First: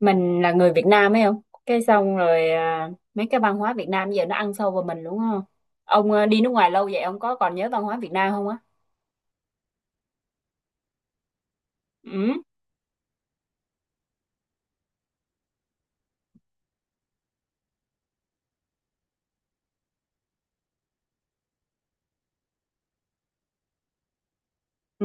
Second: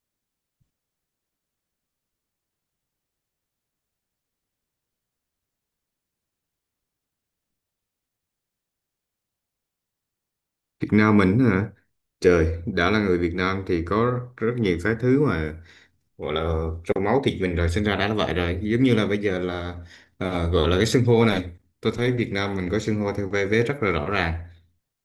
Mình là người Việt Nam ấy không cái xong rồi à, mấy cái văn hóa Việt Nam giờ nó ăn sâu vào mình đúng không? Ông à, đi nước ngoài lâu vậy ông có còn nhớ văn hóa Việt Nam không á? Việt Nam mình hả? Ừ. Trời, đã là người Việt Nam thì có rất nhiều cái thứ mà gọi là trong máu thịt mình rồi sinh ra đã là vậy rồi. Giống như là bây giờ là gọi là cái xưng hô này. Tôi thấy Việt Nam mình có xưng hô theo vai vế rất là rõ ràng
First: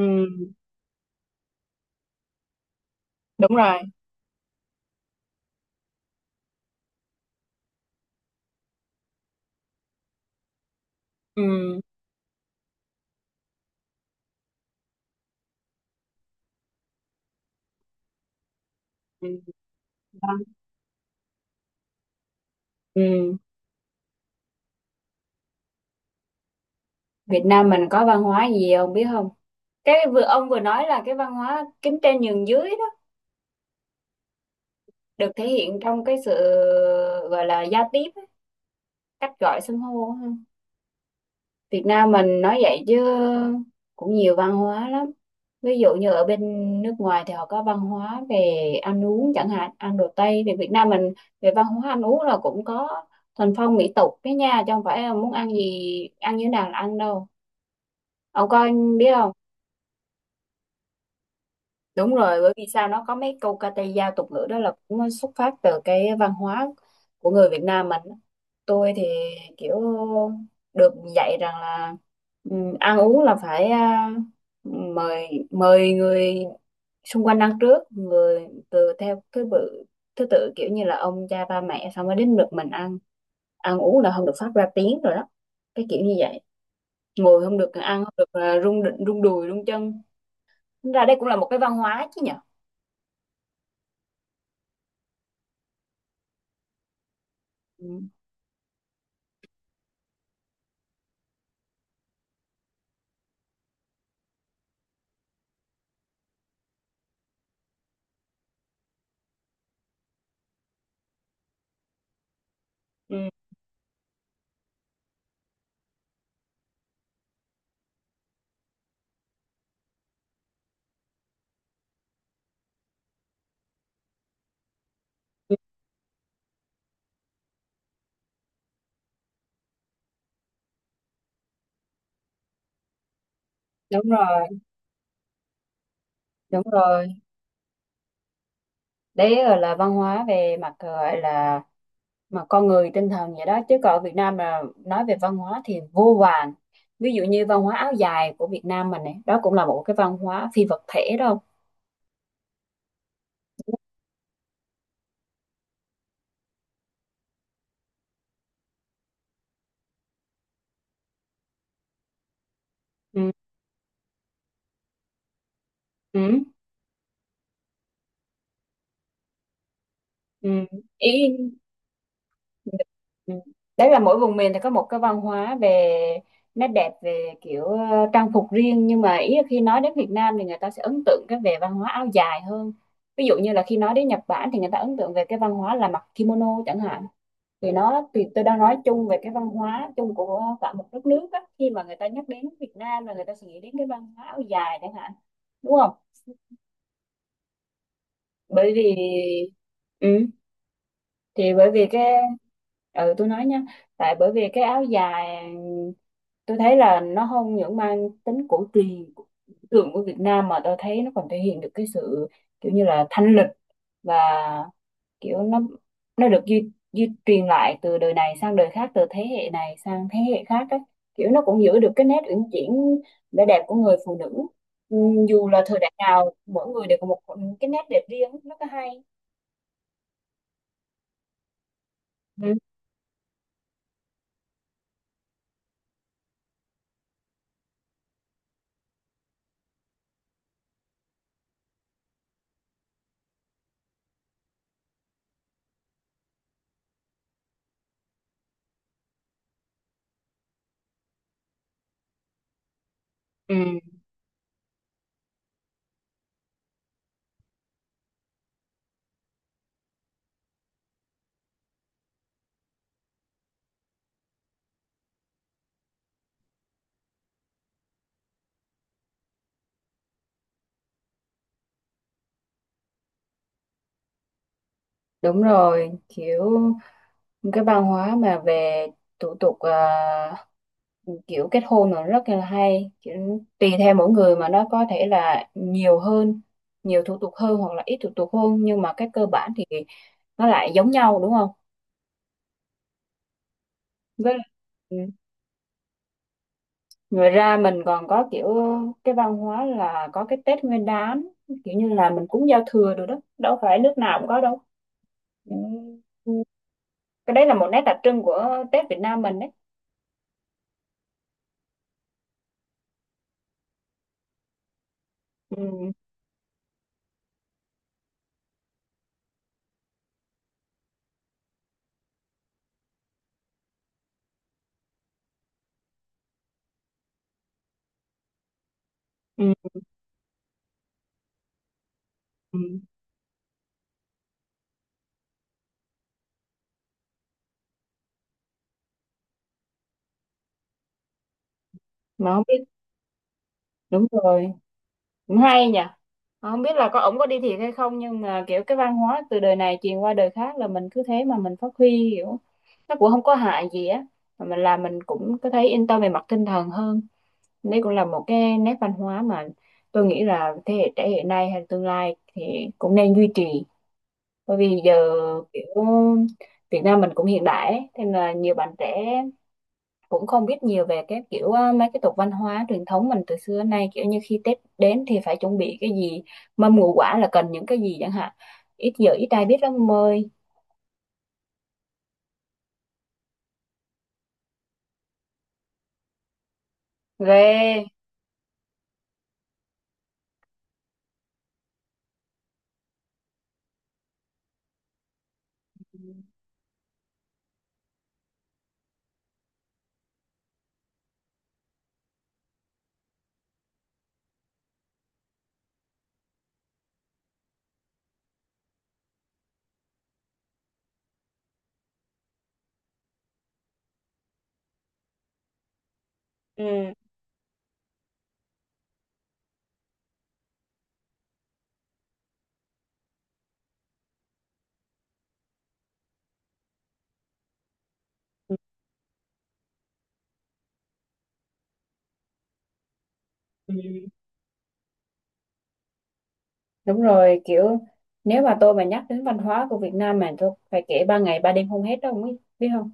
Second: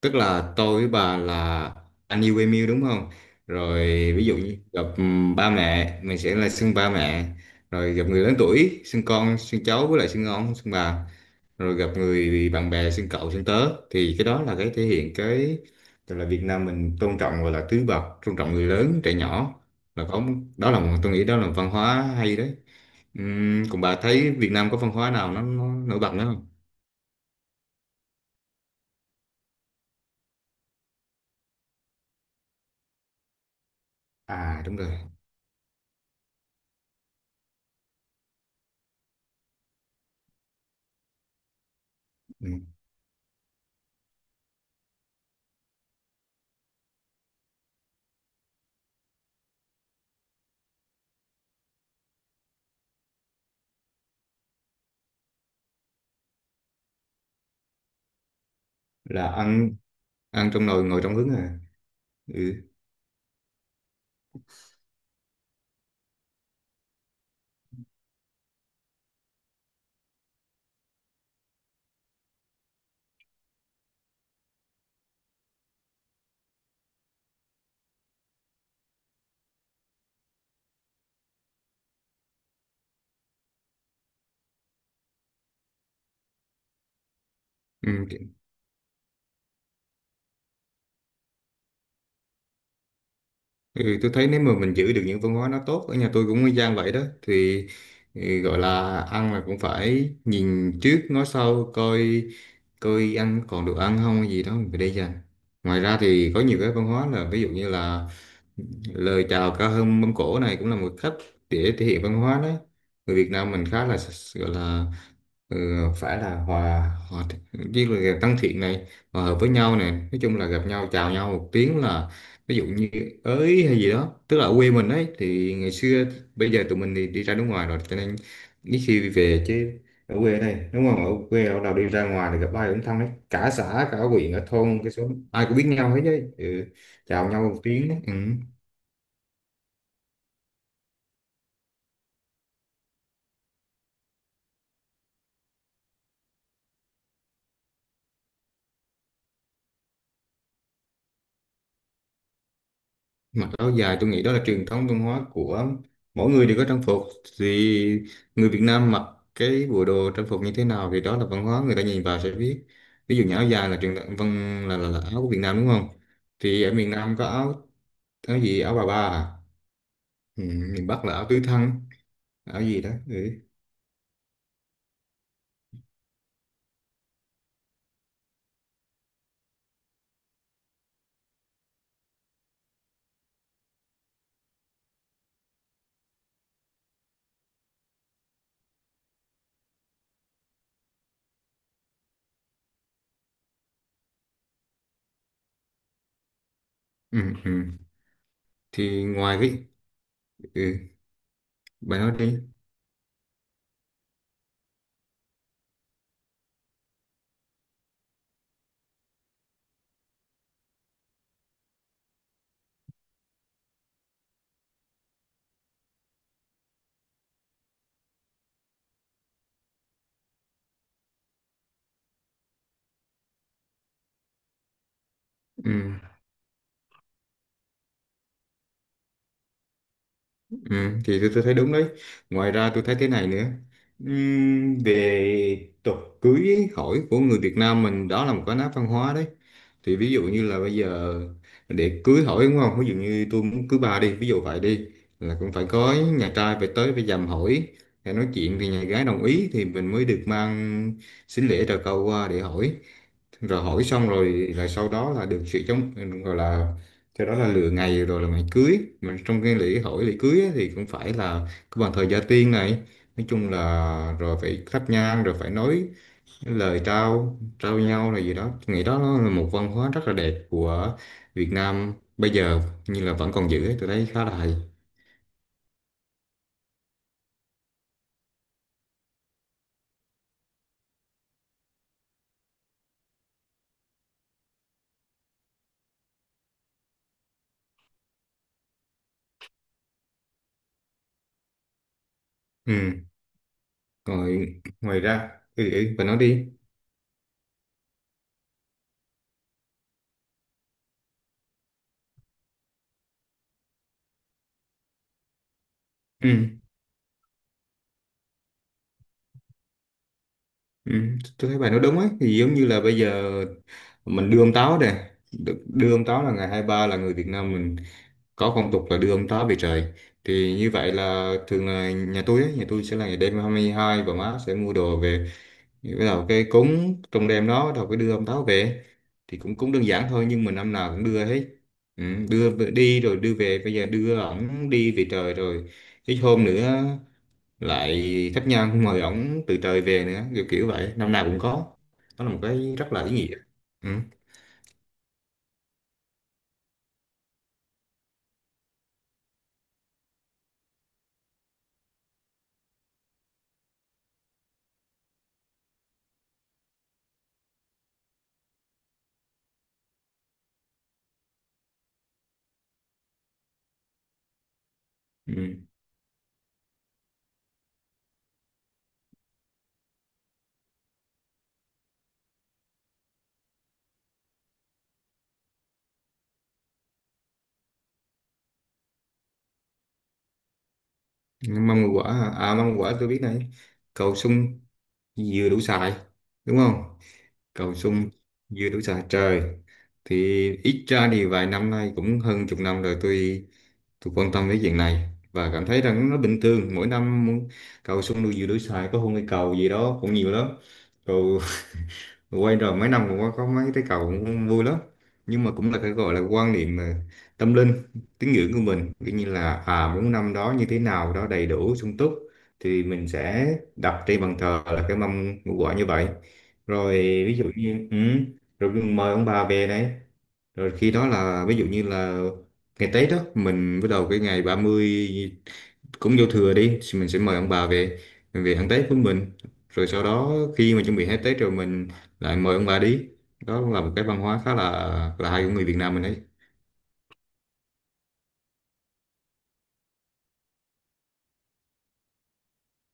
tức là tôi với bà là anh yêu em yêu đúng không Đúng rồi rồi. ví dụ như gặp ba mẹ mình sẽ là xưng ba mẹ rồi gặp người lớn tuổi xưng con xưng cháu với lại xưng ông xưng bà rồi Ừ. gặp người bạn bè xưng cậu xưng tớ thì cái đó là cái thể hiện cái tức là Việt Nam mình tôn trọng gọi là tứ bậc tôn trọng người lớn trẻ Ừ. nhỏ là có đó là một tôi nghĩ đó là văn hóa hay đấy. Ừ. Còn bà thấy Việt Nam có văn hóa nào nó nổi bật nữa không? Việt Nam mình có văn hóa gì ông biết không? Cái vừa ông vừa nói là cái văn hóa kính trên nhường dưới đó, À đúng rồi. được thể hiện trong cái sự gọi là giao tiếp á, cách gọi xưng hô á. Việt Nam mình Ừ. nói vậy chứ cũng nhiều văn hóa lắm. Ví dụ như ở bên nước ngoài thì họ có văn hóa về ăn uống chẳng hạn, ăn đồ Tây, thì Việt Nam mình về văn hóa ăn uống là cũng có thuần phong mỹ tục cái nha, chứ không phải là muốn ăn gì ăn như thế nào là ăn đâu. Ông có biết Là không? ăn ăn trong nồi ngồi trong hứng à? Đúng rồi, bởi Ừ. vì sao nó có mấy câu ca tây dao tục ngữ đó là cũng xuất phát từ cái văn hóa của người Việt Nam mình. Tôi thì kiểu được dạy rằng là ừ, ăn uống là phải mời mời người xung quanh ăn trước, người từ theo thứ tự, kiểu như là ông cha ba mẹ xong mới đến lượt mình ăn. Ăn uống là không được phát ra tiếng rồi đó, cái kiểu như vậy. Ngồi không được, ăn Ừ. không được rung rung đùi rung chân. Tính ra đây cũng là một cái văn hóa chứ nhở. Ừ tôi thấy nếu mà mình giữ được những văn hóa nó tốt ở nhà tôi cũng y chang vậy đó thì Ừ. ừ, gọi là ăn là cũng phải nhìn trước ngó sau coi coi ăn còn được ăn không hay gì đó mình phải để dành. Ngoài ra thì có nhiều cái văn hóa là ví dụ như là lời chào cao hơn mâm cỗ này cũng là một cách để thể hiện văn hóa đấy. Ừ. Người Việt Nam mình khá là gọi là ừ, phải là hòa hòa với là tăng thiện này hòa hợp với nhau này nói chung là gặp nhau chào nhau một tiếng là ví dụ như ới hay gì đó tức là ở quê mình ấy thì ngày xưa bây giờ tụi mình thì đi ra nước ngoài rồi cho nên ít khi về chứ. Ở quê này đúng không ở quê ở nào đi ra ngoài thì gặp ai cũng thân đấy cả xã cả Đúng huyện cả rồi, thôn cái số ai cũng biết nhau hết đấy. đúng Ừ. rồi. Chào nhau một tiếng đấy. Ừ. Đấy là văn hóa về mặt gọi là mà con người tinh thần vậy đó, chứ còn ở Việt Nam mà nói về văn hóa thì vô vàn. Ví dụ như văn hóa áo dài của Việt Nam mình này đó cũng là một cái văn hóa phi vật thể đâu. Mặc áo dài tôi nghĩ đó là truyền thống văn hóa của mỗi người đều có trang phục thì người Việt Nam mặc cái bộ đồ trang phục như thế nào thì đó là văn hóa người ta nhìn vào sẽ biết. Ví dụ Ừ, như áo dài là truyền thống văn là áo của Việt Nam đúng không? ừ, Thì ở miền Nam có áo áo gì áo bà ba à? Ừ, ừ. miền Bắc Ý. là áo tứ thân áo gì đó. Ừ. Ừ. Đấy là mỗi vùng miền thì có một cái văn hóa về nét đẹp về kiểu trang phục riêng, nhưng mà ý là khi nói đến Việt Nam thì người ta sẽ ấn tượng cái về văn hóa áo dài hơn. Ví dụ như là khi nói đến Nhật Bản thì người ta ấn tượng về cái văn hóa là mặc kimono chẳng hạn. Thì nó, thì tôi đang nói chung về cái văn hóa chung của cả một đất nước á, khi mà người ta nhắc đến Việt Nam là người ta sẽ nghĩ đến cái văn hóa áo dài chẳng hạn, đúng không? Ừ, ừ. Bởi vì Thì ngoài cái ừ, ừ, thì bởi vì bà nói cái, đi. ừ tôi nói nha, tại bởi vì cái áo dài tôi thấy là nó không những mang tính cổ truyền tượng của Việt Nam mà tôi thấy nó còn thể hiện được cái sự kiểu như là thanh lịch, và kiểu nó được duy truyền lại từ đời này sang đời khác, từ thế hệ này sang thế hệ khác á, kiểu nó cũng giữ được cái nét uyển chuyển, vẻ đẹp của người phụ nữ. Ừ, dù là Ừ. thời đại nào mỗi người đều có một cái nét đẹp riêng, rất là hay. Ừ, thì tôi thấy đúng đấy. Ngoài Ừ. ra tôi thấy thế này nữa. Về tục cưới hỏi của người Việt Nam mình đó là một cái nét văn hóa đấy. Thì ví dụ như là bây giờ để cưới hỏi đúng không? Ví dụ như tôi muốn cưới bà đi, ví dụ vậy đi là cũng phải có nhà trai phải tới phải dằm hỏi để nói chuyện thì nhà gái đồng ý thì mình mới được mang sính lễ trầu cau qua để hỏi Ừ. rồi hỏi xong rồi rồi sau đó là được sự chống gọi là cho đó là lựa ngày rồi là ngày cưới mà trong cái lễ hỏi lễ cưới ấy, thì cũng phải là cái bàn thờ gia tiên này nói chung là rồi phải thắp nhang rồi phải nói lời trao trao nhau là gì đó. Tôi nghĩ đó nó là một văn hóa rất là đẹp của Việt Nam bây giờ như là vẫn còn giữ ấy, tôi thấy khá là hay. Đúng rồi, kiểu cái văn hóa mà về thủ tục kiểu kết hôn nó rất là hay, kiểu, tùy theo mỗi người mà nó có thể là nhiều hơn, nhiều thủ tục hơn hoặc là ít thủ tục hơn, nhưng mà cái cơ bản thì nó lại giống nhau đúng không? Ừ. Với Rồi ừ. ngoài ra ừ, ừ, bà nói đi. Ngoài ra mình còn có kiểu cái văn hóa là có cái Tết Nguyên Đán, kiểu như là mình cúng giao thừa rồi đó, đâu phải nước nào cũng có đâu. Ừ. Ừ. Cái đấy là một nét đặc trưng của Tết Việt Nam mình đấy. Ừ, tôi thấy bài nói đúng ấy thì giống như là bây giờ mình đưa ông táo nè. Ừ. Đưa ông táo là ngày 23 là người Việt Nam mình có phong tục là đưa ông táo về trời. Thì như vậy là thường là nhà tôi ấy, nhà tôi sẽ là ngày đêm 22 và má sẽ mua đồ về bắt đầu cái cúng trong đêm đó bắt đầu cái đưa ông táo về. Thì Ừ. cũng cũng đơn giản thôi nhưng mà năm nào cũng đưa hết. Ừ, Ừ. Đi rồi đưa về bây giờ đưa ổng đi về trời rồi ít hôm nữa lại khách nhân mời ổng từ trời về nữa kiểu kiểu vậy năm nào cũng có. Đó là Mà một không biết. cái rất là ý nghĩa. Ừ. Đúng rồi, cũng hay nhỉ. Mà không biết là có ổng có đi thiệt hay không, nhưng mà kiểu cái văn hóa từ đời này truyền qua đời khác là mình cứ thế mà mình phát huy, kiểu nó cũng không có hại gì á, mà mình làm mình cũng có thấy yên tâm về mặt tinh thần hơn. Đấy cũng là một cái nét văn hóa mà tôi nghĩ là thế hệ trẻ hiện nay hay tương lai thì cũng nên duy trì. Bởi vì giờ Ừ. kiểu Việt Nam mình cũng hiện đại ấy, thế nên là nhiều bạn trẻ cũng không biết nhiều về cái kiểu mấy cái tục văn hóa truyền thống mình từ xưa đến nay, kiểu như khi Tết đến thì phải chuẩn bị cái gì, mâm ngũ quả là cần những cái gì chẳng hạn, ít giờ ít ai biết lắm ông ơi. Mâm ngũ quả hả? À mâm ngũ quả tôi biết này cầu sung dừa đủ xài đúng không? Cầu Ghê. sung dừa đủ xài trời. Thì ít ra thì vài năm nay cũng hơn chục năm rồi tôi quan tâm đến chuyện này và cảm thấy rằng nó bình thường mỗi năm cầu sung đu dừa đủ xài có hôn cây cầu gì đó cũng nhiều lắm. Cầu quay rồi mấy năm cũng có mấy cái cầu cũng vui lắm. Nhưng mà cũng là cái gọi là quan niệm tâm linh tín ngưỡng của mình. Tuy như là à muốn năm đó như thế nào đó đầy đủ sung túc thì mình sẽ đặt trên bàn thờ là cái mâm ngũ quả như vậy. Ừ. Rồi ví dụ như ừ, rồi mời ông bà về đấy rồi khi đó là ví dụ như là ngày Tết đó mình bắt đầu cái ngày 30 cũng vô thừa đi thì mình sẽ mời ông bà về mình về ăn Tết với mình rồi sau đó khi mà chuẩn bị hết Tết rồi mình lại mời ông bà đi. Đó Ừ. là một cái văn hóa khá là hay của người Việt Nam mình đấy. Đúng rồi, kiểu nếu mà tôi mà nhắc đến văn hóa của Việt Nam mà tôi phải kể ba ngày ba đêm không hết đâu, không biết biết không?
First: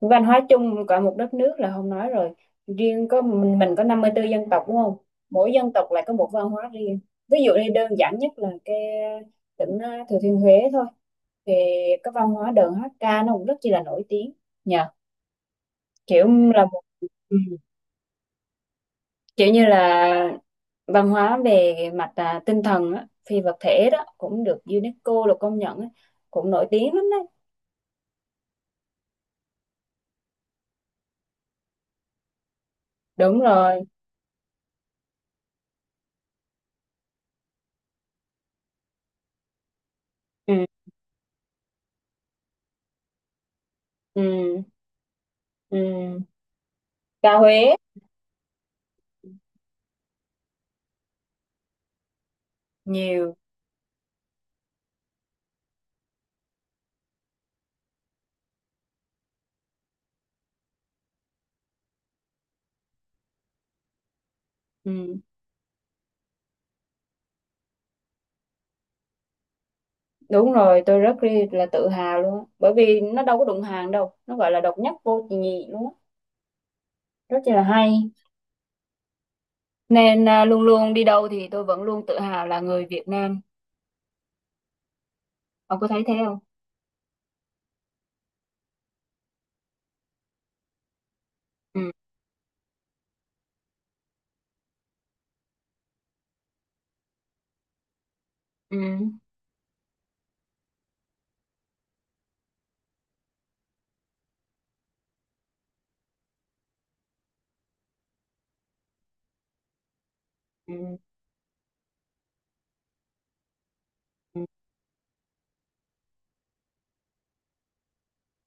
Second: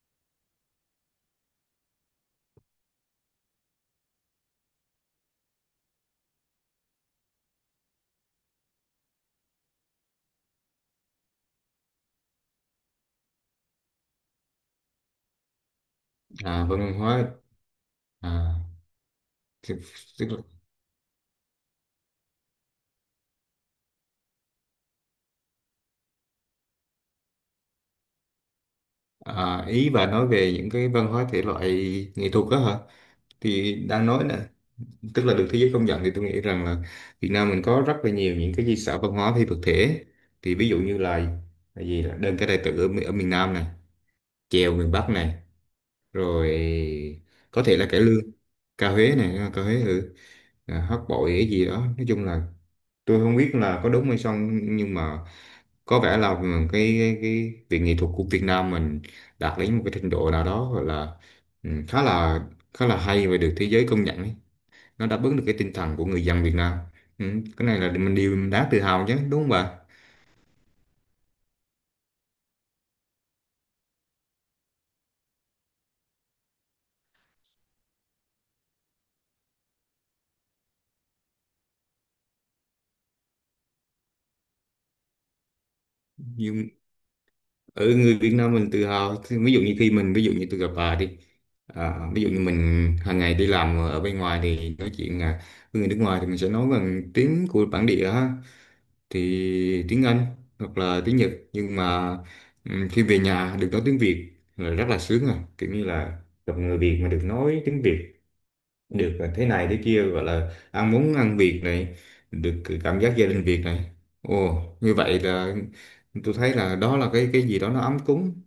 Văn hóa chung cả một đất nước là không nói rồi. Riêng có mình có 54 dân tộc đúng không? Mỗi dân tộc lại có một văn hóa riêng. Ví dụ như đơn giản nhất là cái tỉnh Thừa Thiên Huế thôi. Thì cái văn hóa đờn hát ca nó cũng rất chi là nổi tiếng. Nhờ, kiểu là À, một văn hóa à, kiểu như tức- tức là là- văn hóa về mặt tinh thần á, phi vật thể đó cũng được UNESCO là công nhận á, cũng nổi tiếng lắm đấy. à, ý bà nói về những cái văn hóa thể loại nghệ thuật đó hả? Đúng Thì rồi. đang nói nè tức là được thế giới công nhận thì tôi nghĩ rằng là Việt Nam mình có rất là nhiều những cái di sản văn hóa phi vật thể. Ừ, Thì ví dụ như là gì là đơn ca tài tử ở, ở miền Nam này ừ, chèo miền Bắc này ừ. rồi Ca có Huế. thể là cải lương ca Huế này à, ca Huế ừ. À, hát bội cái gì đó nói chung là tôi Nhiều. không biết là có đúng hay không nhưng mà có vẻ là cái việc nghệ thuật của Việt Nam mình đạt đến một cái trình độ nào đó gọi là ừ, khá là hay và được thế giới công nhận ấy. Nó Ừ. đáp ứng được cái tinh thần của người dân Việt Nam. Ừ, cái này là mình điều mình đáng tự hào chứ đúng không bà? Đúng rồi, tôi rất là tự hào luôn á. Bởi vì nó đâu có đụng hàng đâu, nó gọi là độc nhất vô nhị luôn á, rất là hay. Nên luôn luôn đi đâu thì tôi vẫn luôn tự hào là người Việt Nam. Ông có thấy thế không? Nhưng ở người Việt Nam mình tự hào thì ví dụ như khi mình ví dụ như tôi gặp bà đi Ừ, à, ví dụ như mình hàng ngày đi làm ở bên ngoài thì nói chuyện à, với người nước ngoài thì mình sẽ nói bằng tiếng của bản địa ha ừ, thì tiếng Anh hoặc là tiếng Nhật nhưng mà ừ, khi về nhà được nói tiếng Việt là rất là sướng à kiểu như là gặp người Việt mà được nói tiếng Việt được thế này thế kia gọi là ừ, ăn muốn ăn Việt này được cảm giác gia đình Việt này. ừ. Ồ như vậy là tôi thấy là đó là cái gì đó nó ấm cúng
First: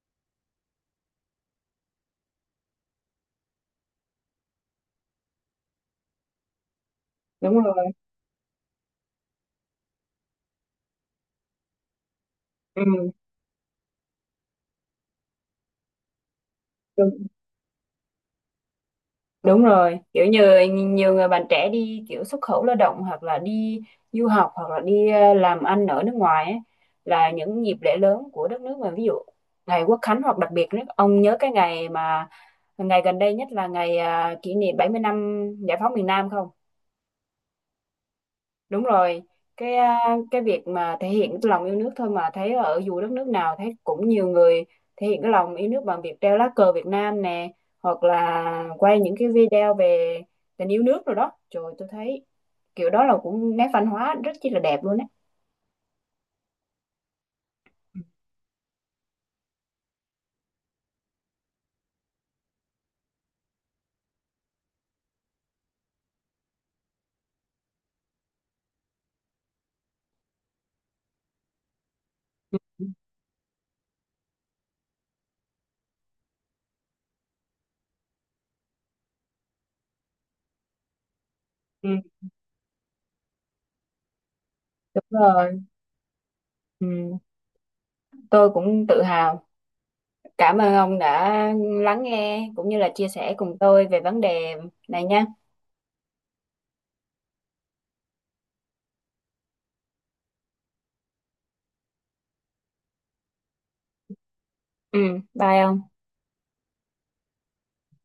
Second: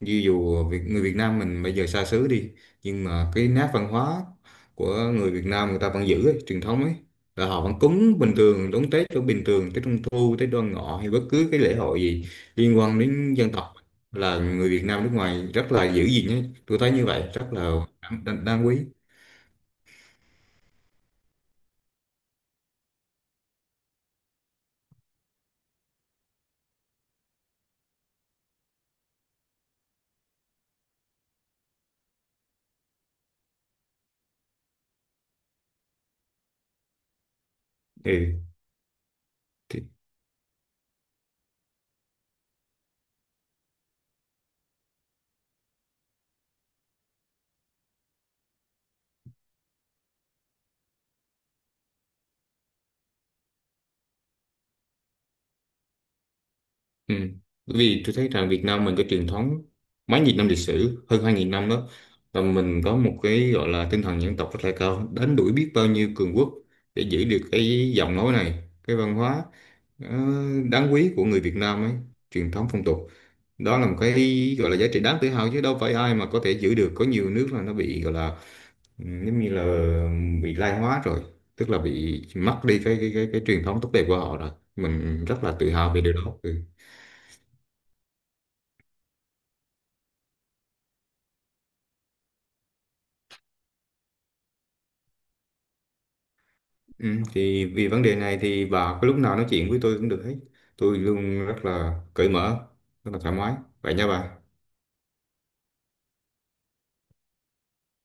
như dù người Việt Nam mình bây giờ xa xứ đi nhưng mà cái nét văn hóa của người Việt Nam người ta vẫn giữ ấy, truyền thống ấy là Đúng họ rồi. vẫn cúng bình thường đón Tết đón bình thường Tết Trung Thu Tết Đoan Ngọ hay bất cứ cái lễ hội gì liên Ừ. quan đến dân tộc là người Việt Nam nước ngoài rất là giữ gìn ấy tôi thấy như vậy rất là đáng, đáng đáng quý. Đúng rồi, kiểu như nhiều người bạn trẻ đi kiểu xuất khẩu lao động hoặc là đi du học hoặc là đi làm ăn ở nước ngoài ấy, là những dịp lễ lớn của đất nước mình, ví dụ ngày Quốc Khánh, hoặc đặc biệt nhất ông nhớ cái ngày mà ngày gần đây nhất là ngày kỷ niệm 70 năm giải phóng miền Nam không? Đúng rồi, cái Ừ. à, cái việc mà thể hiện cái lòng yêu nước thôi mà thấy ở dù đất nước nào thấy cũng nhiều người thể hiện cái lòng yêu nước bằng việc treo lá cờ Việt Nam nè, hoặc là quay những cái video về tình yêu nước rồi đó. Trời tôi thấy kiểu đó là cũng nét văn hóa rất chi là đẹp luôn á. Ừ. Bởi vì tôi thấy rằng Việt Nam mình cái truyền thống mấy nghìn năm lịch sử hơn 2000 năm đó và mình có một cái gọi là tinh thần dân tộc rất là cao đánh đuổi biết bao nhiêu cường quốc để giữ được cái giọng nói này cái văn hóa ờ, đáng quý của người Việt Nam ấy truyền Ừ. thống phong tục. Đó là một cái gọi là giá trị đáng tự hào chứ đâu phải ai mà có thể giữ được có nhiều nước là nó bị gọi là ừ, giống như là bị lai hóa rồi tức là Ừ. bị mất đi cái truyền thống tốt đẹp của họ rồi Đúng mình rất là rồi, tự hào về điều đó. Ừ. ừ. Tôi cũng tự hào. Cảm ơn ông đã lắng nghe cũng như là chia sẻ cùng tôi về vấn đề này nha. Ừ, thì vì vấn đề này thì bà có lúc nào nói chuyện với tôi cũng được hết. Tôi luôn rất là cởi mở, rất là thoải mái. Vậy nha bà. Ừ, bye ông.